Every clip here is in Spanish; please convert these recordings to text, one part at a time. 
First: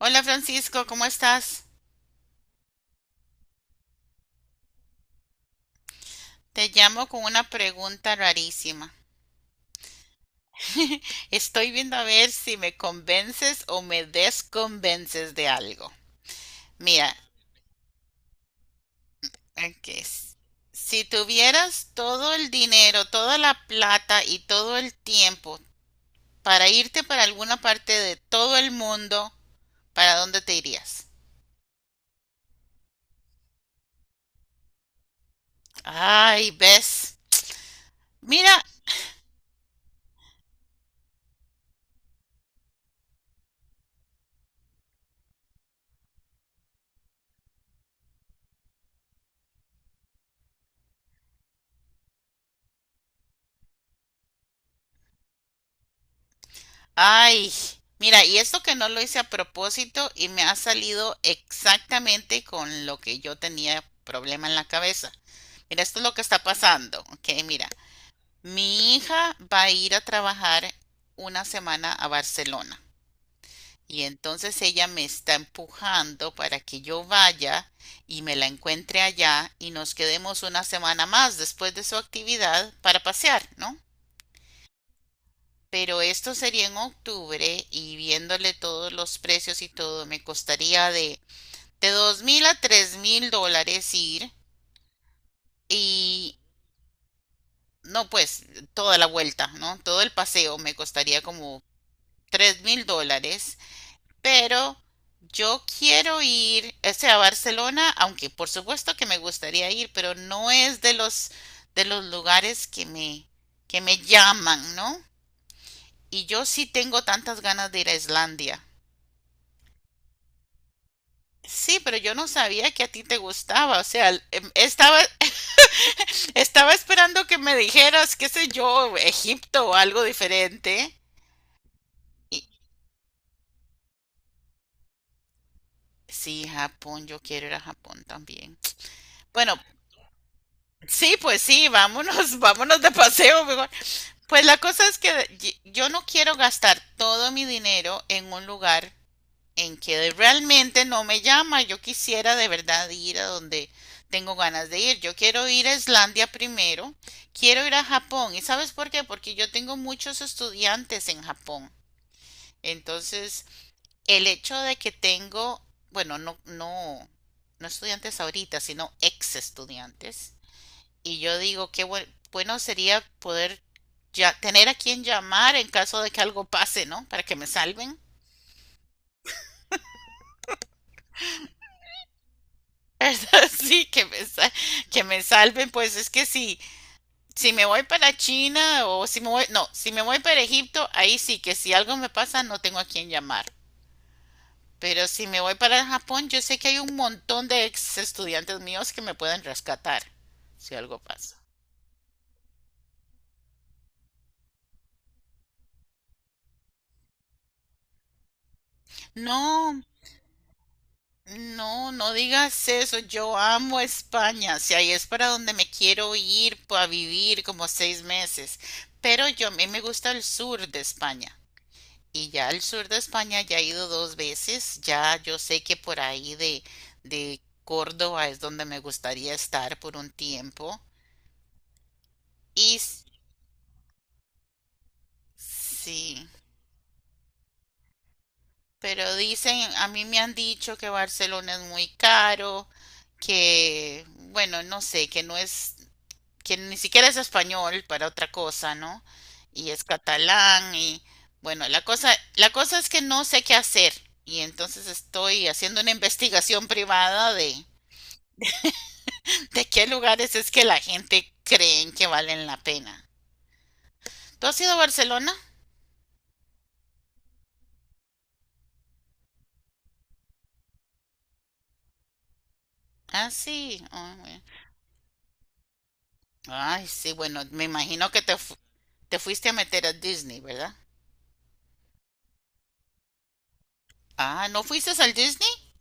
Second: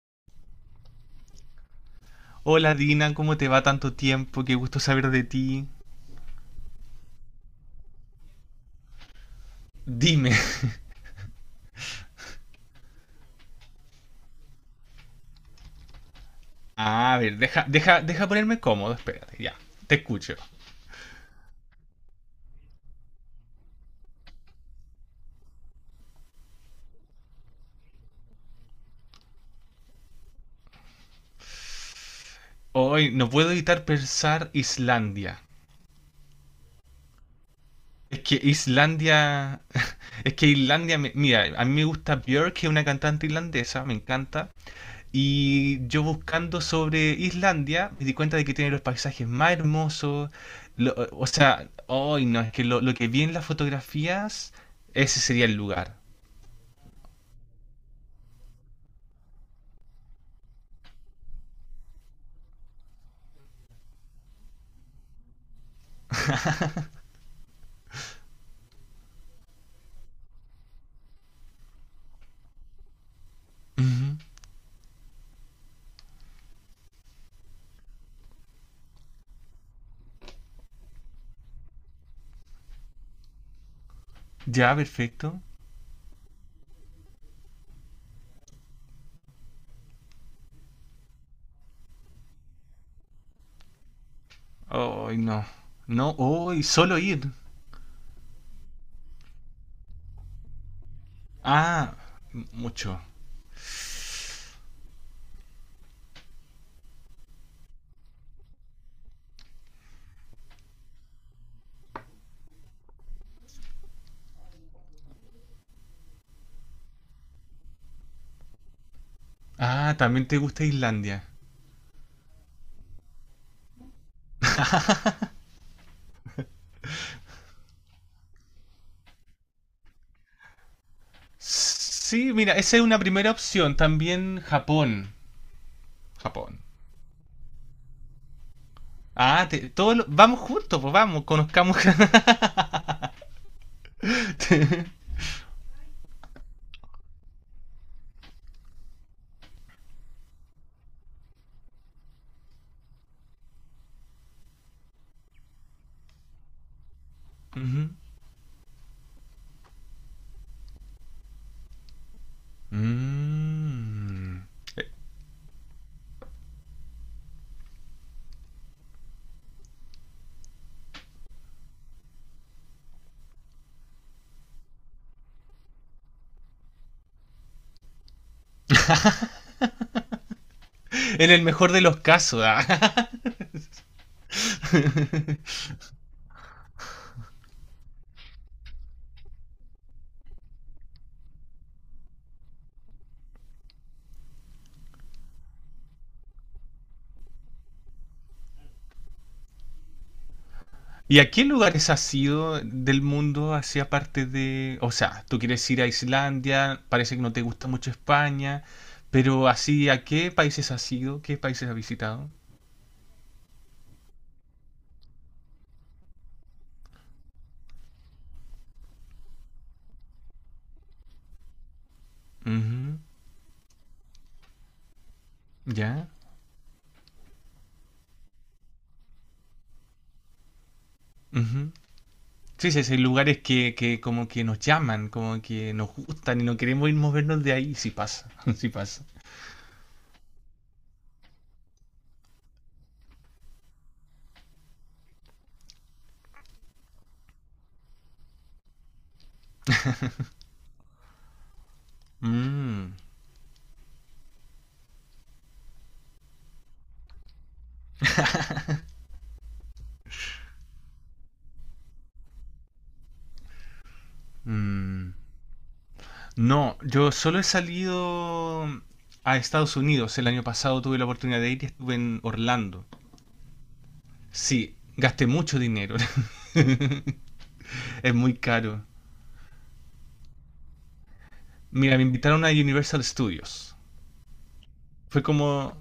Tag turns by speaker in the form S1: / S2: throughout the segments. S1: Hola Francisco, ¿cómo estás?
S2: Hola Dina, ¿cómo te va tanto tiempo? Qué gusto saber de ti.
S1: Te llamo con una pregunta rarísima.
S2: Dime.
S1: Estoy viendo a ver si me convences o me desconvences de algo. Mira,
S2: A ver, deja ponerme cómodo, espérate, ya.
S1: aquí
S2: Te escucho.
S1: es. Si tuvieras todo el dinero, toda la plata y todo el tiempo para irte para alguna parte de todo el mundo, ¿para dónde te irías?
S2: Hoy no puedo evitar pensar Islandia.
S1: Ay, ¿ves?
S2: Es que
S1: Mira,
S2: Islandia. Es que Islandia. Mira, a mí me gusta Björk, que es una cantante irlandesa, me encanta. Y yo buscando sobre Islandia, me di cuenta de que tiene los paisajes más hermosos. O sea, hoy no, es que lo que vi en las fotografías, ese sería el lugar.
S1: ay, mira, y esto que no lo hice a propósito y me ha salido exactamente con lo que yo tenía problema en la cabeza. Mira, esto es lo que está pasando, ¿ok? Mira, mi hija va a ir a trabajar una semana a Barcelona y entonces ella me está empujando para que yo vaya y me la encuentre allá y nos quedemos una semana más después de su actividad para pasear, ¿no?
S2: Ya, perfecto.
S1: Pero esto sería en octubre y viéndole todos los precios y todo, me costaría de $2.000 a $3.000 ir
S2: Ay, no. No,
S1: y
S2: hoy solo ir.
S1: no, pues toda la vuelta, ¿no? Todo el paseo me costaría como
S2: Ah,
S1: tres mil
S2: mucho.
S1: dólares, pero yo quiero ir, o sea, a Barcelona, aunque por supuesto que me gustaría ir, pero no es de los lugares que me llaman, ¿no? Y yo sí tengo tantas ganas de ir a Islandia.
S2: Ah, también te gusta Islandia.
S1: Sí, pero yo no sabía que a ti te gustaba, o sea, estaba, estaba esperando que me dijeras, qué sé yo, Egipto o algo diferente.
S2: Sí,
S1: Y
S2: mira, esa es una primera opción. También Japón.
S1: sí,
S2: Japón.
S1: Japón, yo quiero ir a Japón también.
S2: Ah,
S1: Bueno,
S2: vamos juntos, pues
S1: sí,
S2: vamos,
S1: pues sí,
S2: conozcamos.
S1: vámonos, vámonos de paseo mejor. Pues la cosa es que yo no quiero gastar todo mi dinero en un lugar en que realmente no me llama. Yo quisiera de verdad ir a donde tengo ganas de ir. Yo quiero ir a Islandia primero, quiero ir a
S2: Ujú.
S1: Japón. ¿Y sabes por qué? Porque yo tengo muchos estudiantes en Japón. Entonces, el
S2: Mm.
S1: hecho de que tengo, bueno, no, no, no estudiantes ahorita, sino ex estudiantes. Y yo digo, bueno sería poder ya tener a quien llamar en caso de que algo pase, ¿no? Para que me salven.
S2: En el mejor de los casos. Ah.
S1: Sí, que me salven, pues es que sí, si me voy para China o si me voy, no, si me voy para Egipto, ahí sí que si algo me pasa no tengo a quién llamar. Pero si me voy para Japón, yo sé que hay un montón de ex estudiantes míos que me pueden rescatar si algo
S2: ¿Y a
S1: pasa.
S2: qué lugares has ido del mundo hacia parte de... O sea, tú quieres ir a Islandia, parece que no te gusta mucho España, pero
S1: No,
S2: así, ¿a qué países has ido? ¿Qué países has
S1: no, no
S2: visitado?
S1: digas eso. Yo amo España. Si ahí es para donde me quiero ir a vivir como 6 meses. Pero yo a mí me gusta el sur de España. Y ya al sur de
S2: Ujú.
S1: España ya he ido 2 veces, ya yo sé que por
S2: ¿Ya?
S1: ahí de Córdoba es donde me gustaría estar por un tiempo.
S2: Ujú. Sí,
S1: Y
S2: sí, sí, hay
S1: s-
S2: lugares que como que nos llaman, como que nos
S1: sí,
S2: gustan y no queremos ir movernos de ahí, sí pasa, sí pasa.
S1: pero dicen, a mí me han dicho que Barcelona es muy caro, que, bueno, no sé, que no es, que ni siquiera es español para otra cosa, ¿no? Y es catalán y, bueno, la cosa es
S2: Mm,
S1: que no sé qué hacer. Y entonces estoy haciendo una investigación privada de ¿de qué lugares es que la gente creen que valen la pena? ¿Tú has ido a
S2: mm.
S1: Barcelona?
S2: No, yo solo he salido a Estados Unidos. El año pasado tuve la oportunidad de ir y estuve en Orlando.
S1: Ah, sí. Ah, bueno.
S2: Sí, gasté mucho dinero.
S1: Ay, sí, bueno, me imagino
S2: Es
S1: que
S2: muy caro.
S1: te fuiste a meter a Disney, ¿verdad?
S2: Mira, me invitaron a Universal Studios.
S1: Ah, ¿no fuiste al
S2: Fue
S1: Disney?
S2: como...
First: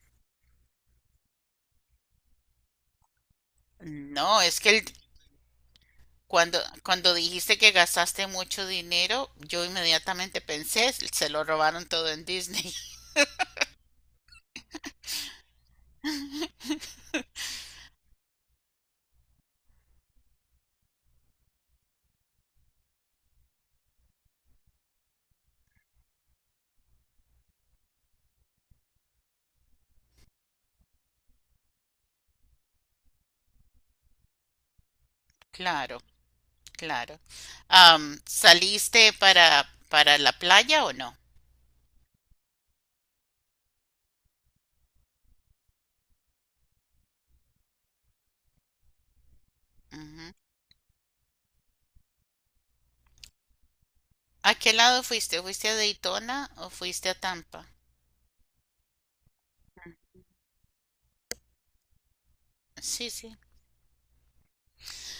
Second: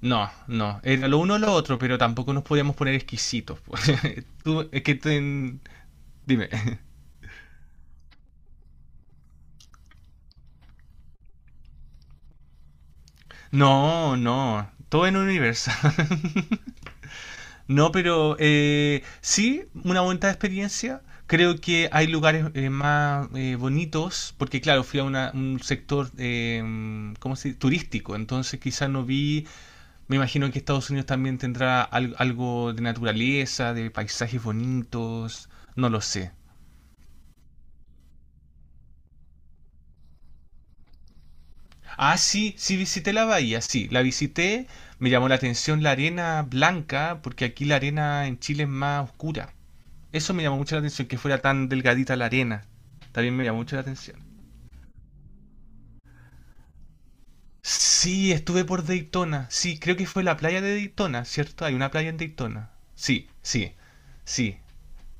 S2: No, no, era lo uno o lo otro, pero tampoco nos podíamos poner exquisitos, pues.
S1: No,
S2: Tú, Dime.
S1: cuando, cuando dijiste que gastaste mucho dinero, yo inmediatamente pensé, se lo robaron todo en Disney.
S2: No, no, todo en Universal. No, pero sí, una bonita experiencia. Creo que hay lugares más bonitos, porque claro, fui a un sector ¿cómo se dice? Turístico, entonces quizás no vi. Me imagino que Estados Unidos también tendrá algo de naturaleza, de paisajes bonitos, no lo
S1: Claro,
S2: sé.
S1: claro. Am, ¿saliste para la playa o no?
S2: Ah, sí, sí visité la bahía, sí, la visité, me llamó la atención la arena blanca, porque aquí la arena en Chile es más oscura.
S1: Ujú.
S2: Eso me llamó mucho la atención, que fuera tan delgadita la arena. También me llamó mucho la atención.
S1: ¿A qué lado fuiste? ¿Fuiste a Daytona o fuiste a Tampa?
S2: Sí, estuve por Daytona, sí, creo que fue la playa de Daytona, ¿cierto? Hay una playa en Daytona.
S1: Sí,
S2: Sí,
S1: sí.
S2: sí, sí.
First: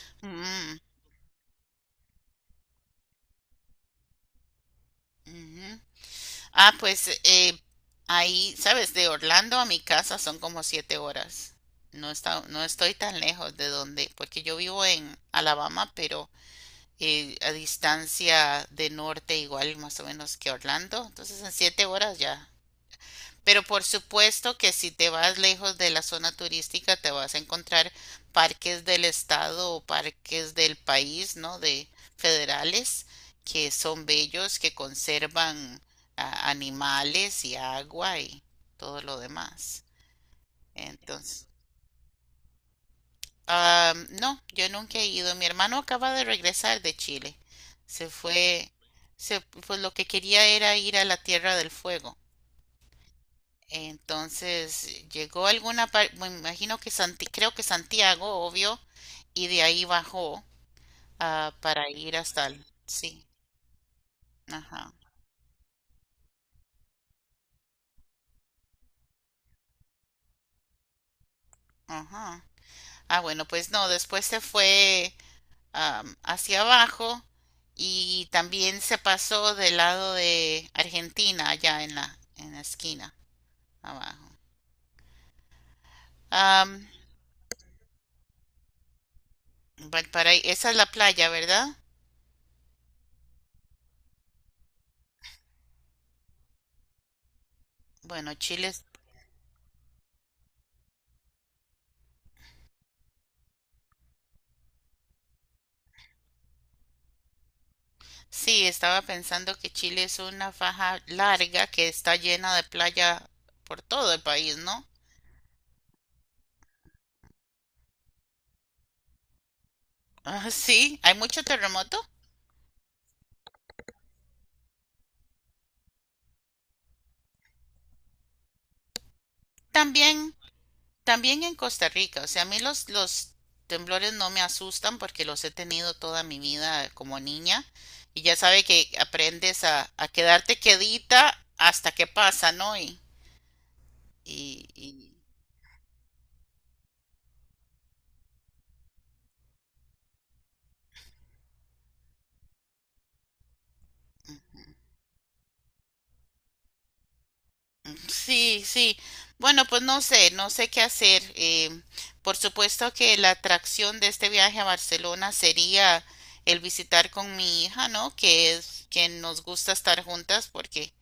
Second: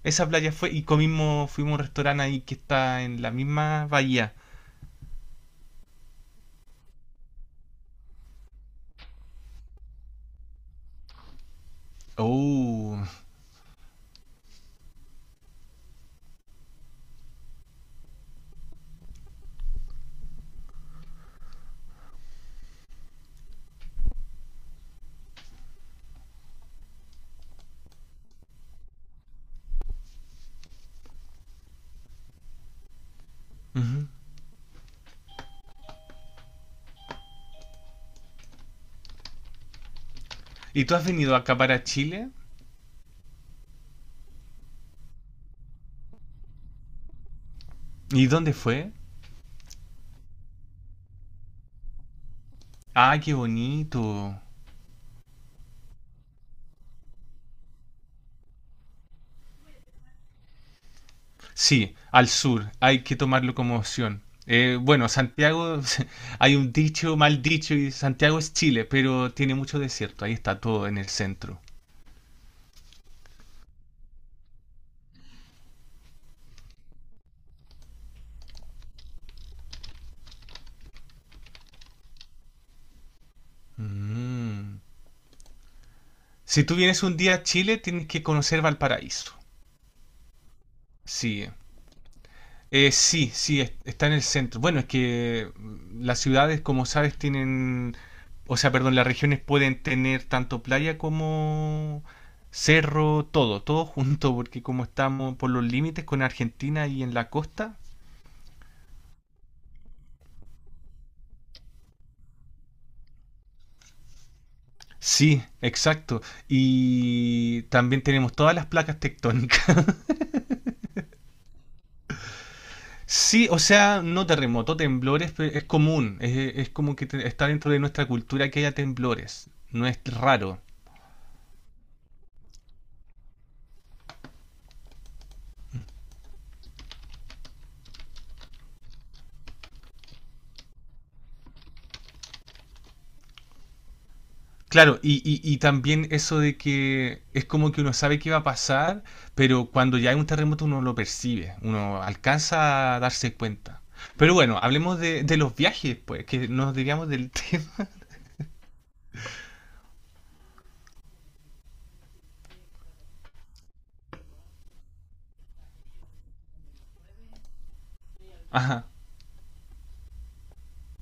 S2: Esa playa fue
S1: Mm,
S2: y comimos, fuimos a un restaurante ahí que está en la misma bahía.
S1: ujú. Ah, pues ahí, sabes, de Orlando a mi casa son como 7 horas. No está, no estoy
S2: Oh.
S1: tan lejos de donde, porque yo vivo en Alabama, pero a distancia de norte igual más o menos que Orlando. Entonces en 7 horas ya pero por supuesto que si te vas lejos de la zona turística, te vas a encontrar parques del estado o parques del país, ¿no? De federales, que son
S2: Ujú.
S1: bellos, que conservan animales y agua y todo lo demás.
S2: ¿Y tú has venido
S1: Entonces,
S2: acá para Chile?
S1: ah, no, yo nunca he ido. Mi hermano acaba de regresar de Chile. Se
S2: ¿Y dónde
S1: fue,
S2: fue?
S1: pues lo que quería era ir a la Tierra del Fuego.
S2: Ah, qué bonito.
S1: Entonces llegó a alguna parte, me imagino que creo que Santiago, obvio, y de ahí bajó para
S2: Sí,
S1: ir
S2: al
S1: hasta el...
S2: sur. Hay que
S1: Sí,
S2: tomarlo como opción.
S1: ajá,
S2: Bueno, Santiago, hay un dicho, mal dicho, y Santiago es Chile, pero tiene mucho desierto. Ahí está todo en el centro.
S1: ajá. Ah, bueno, pues no, después se fue hacia abajo y también se pasó del lado de Argentina, allá en la esquina, abajo.
S2: Mm. Si tú
S1: Am,
S2: vienes un día a Chile, tienes que conocer Valparaíso.
S1: pa- para, ahí- Esa es la playa,
S2: Sí,
S1: ¿verdad?
S2: eh, sí, sí, está en el centro. Bueno, es que las ciudades, como sabes, tienen,
S1: Bueno,
S2: o
S1: Chile
S2: sea, perdón, las regiones pueden tener tanto playa como cerro, todo, todo junto, porque como estamos por los límites con Argentina y en la costa,
S1: sí, estaba pensando que Chile es una faja larga que está llena de playa por todo el país, ¿no?
S2: sí, exacto. Y también tenemos todas las placas tectónicas.
S1: Ah, sí, hay mucho terremoto.
S2: Sí, o sea, no terremoto, temblores, es común, es como que está dentro de nuestra cultura que haya temblores, no es
S1: También,
S2: raro.
S1: también en Costa Rica. O sea, a mí los temblores no me asustan porque los he tenido toda mi vida como niña. Y ya sabe que aprendes a quedarte quedita hasta que pasa, ¿no? Y, y,
S2: Claro,
S1: y
S2: y también eso de que es como que uno sabe qué va a pasar, pero cuando ya hay un terremoto uno lo percibe, uno alcanza a darse cuenta. Pero bueno, hablemos de los viajes, pues, que nos digamos del tema.
S1: Sí, sí. Bueno, pues no sé, qué hacer. Por supuesto que la atracción de este viaje a Barcelona sería el visitar con mi hija, ¿no? Que es
S2: Ajá.
S1: que nos gusta estar juntas porque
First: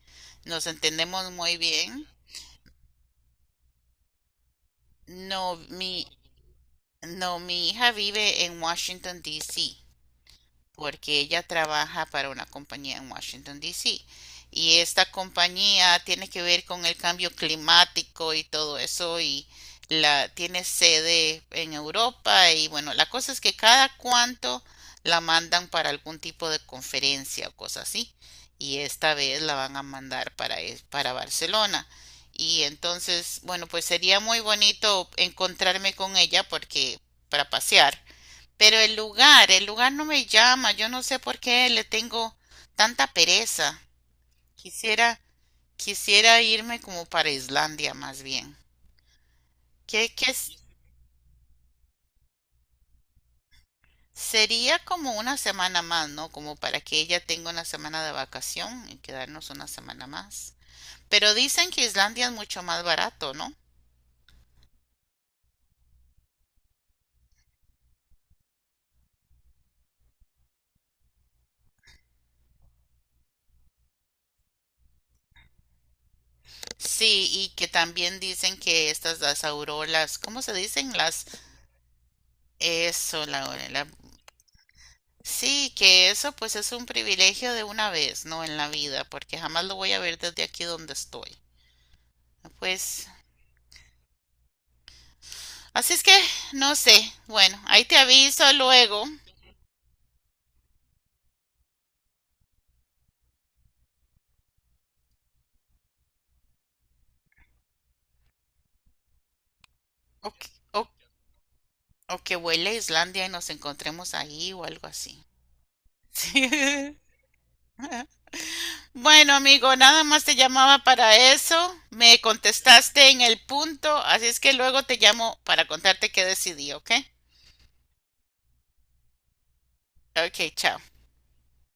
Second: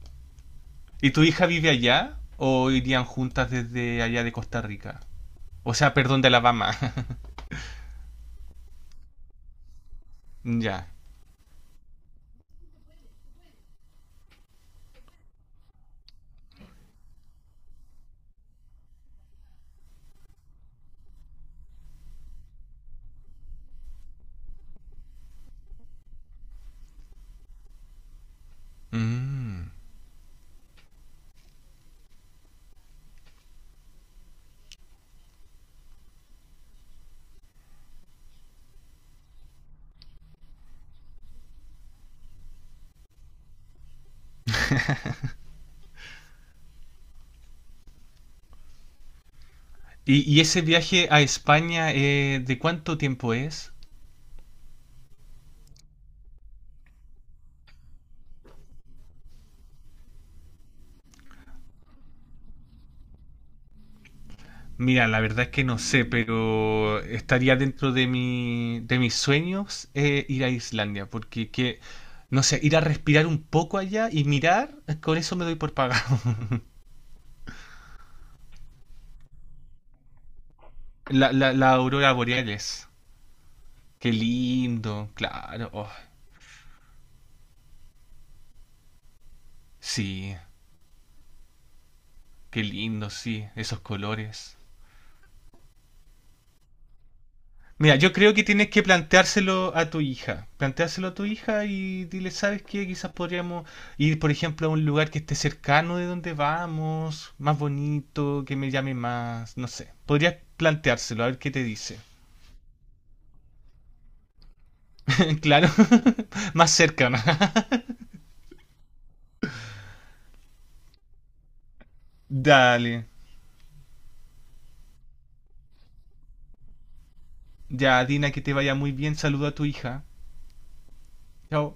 S1: nos
S2: ¿Y tu
S1: entendemos
S2: hija
S1: muy
S2: vive
S1: bien.
S2: allá o irían juntas desde allá de Costa Rica?
S1: No,
S2: O sea, perdón, de Alabama.
S1: mi hija vive en Washington, D.C.
S2: Ya.
S1: porque ella trabaja para una compañía en Washington, D.C. Y esta compañía tiene que ver con el cambio climático y todo eso y la tiene sede en Europa y bueno, la cosa es que cada cuánto la mandan para algún tipo de conferencia o cosa así y esta vez la
S2: Mm.
S1: van a mandar para, e, para Barcelona. Y entonces, bueno, pues sería muy bonito encontrarme con ella porque para pasear pero el lugar no me llama, yo no sé por qué le tengo tanta pereza. Quisiera, quisiera irme como para Islandia más bien. Que,
S2: ¿Y,
S1: que
S2: y
S1: s-
S2: ese viaje a España, de cuánto tiempo es?
S1: Sería como una semana más, ¿no? Como para que ella tenga una semana de vacación y quedarnos una semana más. Pero dicen que Islandia es mucho más barato, ¿no?
S2: Mira, la verdad es que no sé, pero estaría dentro de mi, de mis sueños ir a Islandia, porque que, no sé, ir a respirar un poco allá y mirar, con eso me doy por pagado.
S1: Sí, y que también dicen que estas las auroras, ¿cómo se dicen? Las,
S2: La aurora boreales.
S1: eso, la…
S2: Qué lindo, claro.
S1: Sí,
S2: Oh,
S1: que eso pues es un privilegio de una vez, ¿no? En la vida, porque jamás lo voy a ver
S2: sí,
S1: desde aquí donde estoy.
S2: qué
S1: Pues,
S2: lindo, sí, esos colores.
S1: así es que, no sé. Bueno, ahí
S2: Mira,
S1: te
S2: yo creo
S1: aviso
S2: que tienes que
S1: luego.
S2: planteárselo a tu hija. Planteárselo a tu hija y dile, ¿sabes qué? Quizás podríamos ir, por ejemplo, a un lugar que esté cercano de donde vamos, más bonito, que me llame más, no sé.
S1: O,
S2: Podrías
S1: que- o,
S2: planteárselo, a ver qué te dice.
S1: o, que vuele a Islandia y nos encontremos ahí o algo así.
S2: Claro, más
S1: Sí.
S2: cercano.
S1: Bueno, amigo, nada más te llamaba para eso. Me
S2: Dale.
S1: contestaste en el punto, así es que luego te llamo para contarte qué decidí, ¿ok?
S2: Ya, Dina, que te vaya muy bien. Saluda a tu hija.
S1: Ok, chao.
S2: Chao.